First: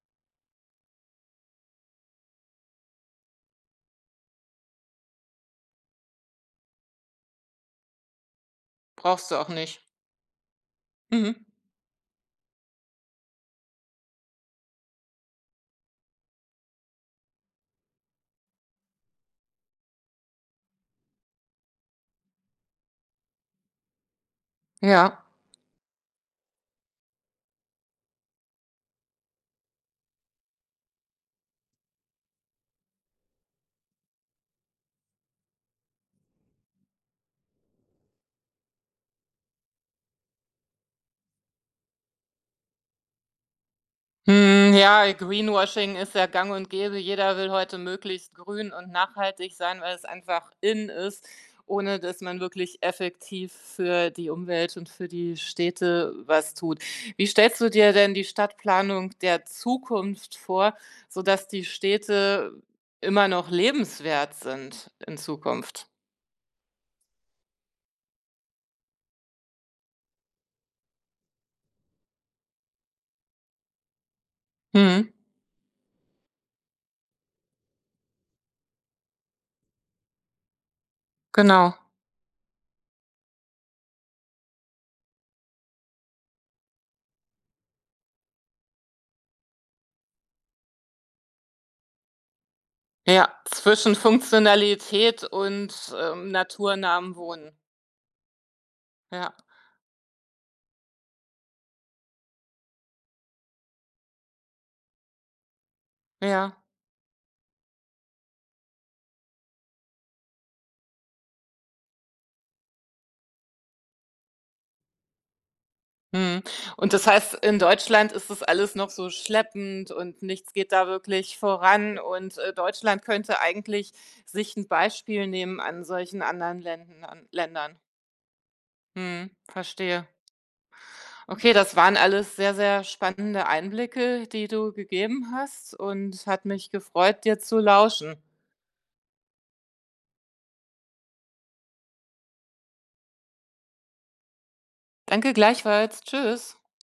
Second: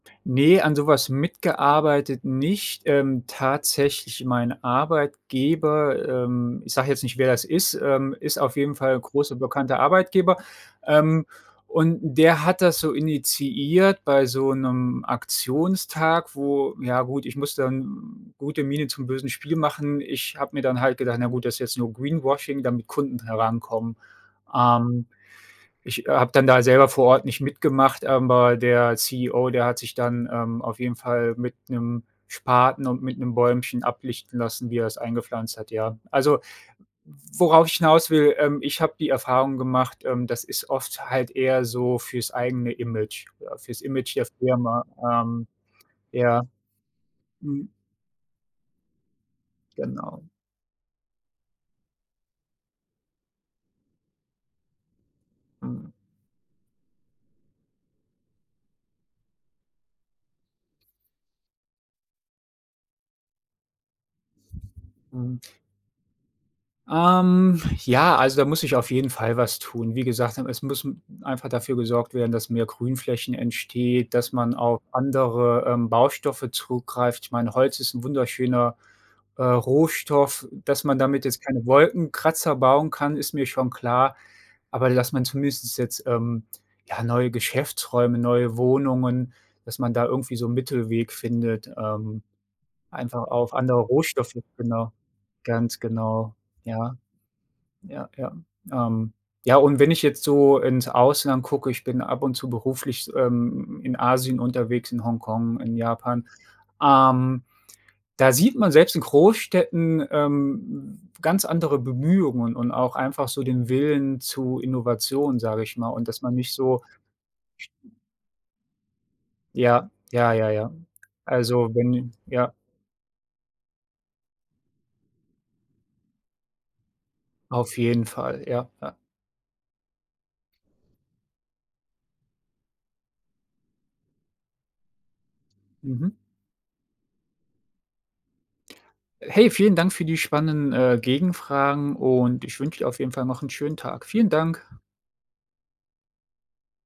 Ne, an so was mitgearbeitet nicht. Ähm, tatsächlich mein Arbeitgeber, ähm, ich sage jetzt nicht, wer das ist, ähm, ist auf jeden Fall 'n Brauchst großer du auch bekannter nicht. Arbeitgeber, ähm, Mhm. und der hat das so initiiert bei so 'nem Aktionstag, wo ja gut, ich musste dann gute Miene zum bösen Spiel machen. Ich habe mir dann halt gedacht: „Na gut, das ist jetzt nur Greenwashing, damit Kunden herankommen.” Ähm, Ja. ich habe dann da selber vor Ort nicht mitgemacht, aber der CEO, der hat sich dann, ähm, auf jeden Fall mit 'nem Spaten und mit 'nem Bäumchen ablichten lassen, wie er es eingepflanzt hat, ja. Also, w worauf ich hinaus will, ähm, ich habe die Erfahrung gemacht, ähm, das ist oft halt eher so fürs eigene Image, ja, fürs Image der Mhm, Firma, ja, ähm, Greenwashing ist ja ja. gang und gäbe, jeder will Hm. heute möglichst grün und nachhaltig sein, weil's Genau. einfach in ist, ohne dass man wirklich effektiv für die Umwelt und für die Mhm. Städte was tut. Wie stellst du dir denn die Stadtplanung der Zukunft vor, sodass die Städte immer noch lebenswert sind in Mhm. Zukunft? Ähm, ja, also, da muss sich auf jeden Fall was tun. Wie gesagt, hm, es muss einfach dafür gesorgt werden, dass mehr Grünflächen entsteht, dass man auf Mhm. andere, ähm, Baustoffe zurückgreift, ich meine, Holz ist 'n wunderschöner, äh, Rohstoff, dass man damit jetzt keine Genau. Wolkenkratzer bauen kann, ist mir schon klar, aber dass man zumindest jetzt, ähm, ja, neue Geschäftsräume, neue Wohnungen dass man da irgendwie so 'n Mittelweg findet, ähm, einfach Ja, auf andere zwischen Rohstoffe genau. Funktionalität und, Ganz ähm, genau. Ja. naturnahem Wohnen. Ja, ja. Ähm, Ja. ja, und wenn ich jetzt so ins Ausland gucke, ich bin ab und zu beruflich, ähm, m m in Asien unterwegs, in Hongkong, in Japan. Ja. Ähm, da sieht man selbst in Großstädten, ähm, ganz andere Bemühungen und auch einfach so den Willen zu Innovationen, sage ich mal, und dass man Mhm. nicht so Und das heißt, in Deutschland ist das alles noch so Ja, schleppend und ja, ja, nichts ja. geht da wirklich Also, voran wenn und, äh, ja. Deutschland könnte eigentlich sich 'n Beispiel nehmen an solchen anderen Länden an Auf Ländern. jeden Fall, ja, ja. Mhm, verstehe. Okay, das waren alles sehr, sehr spannende Einblicke, die du gegeben hast, Mhm. und es hat mich gefreut, dir zu lauschen. Hey, vielen Dank für die spannenden, äh, Gegenfragen und ich wünsche dir auf jeden Fall noch 'n schönen Tag. Vielen Dank. Danke gleichfalls. Tschüss.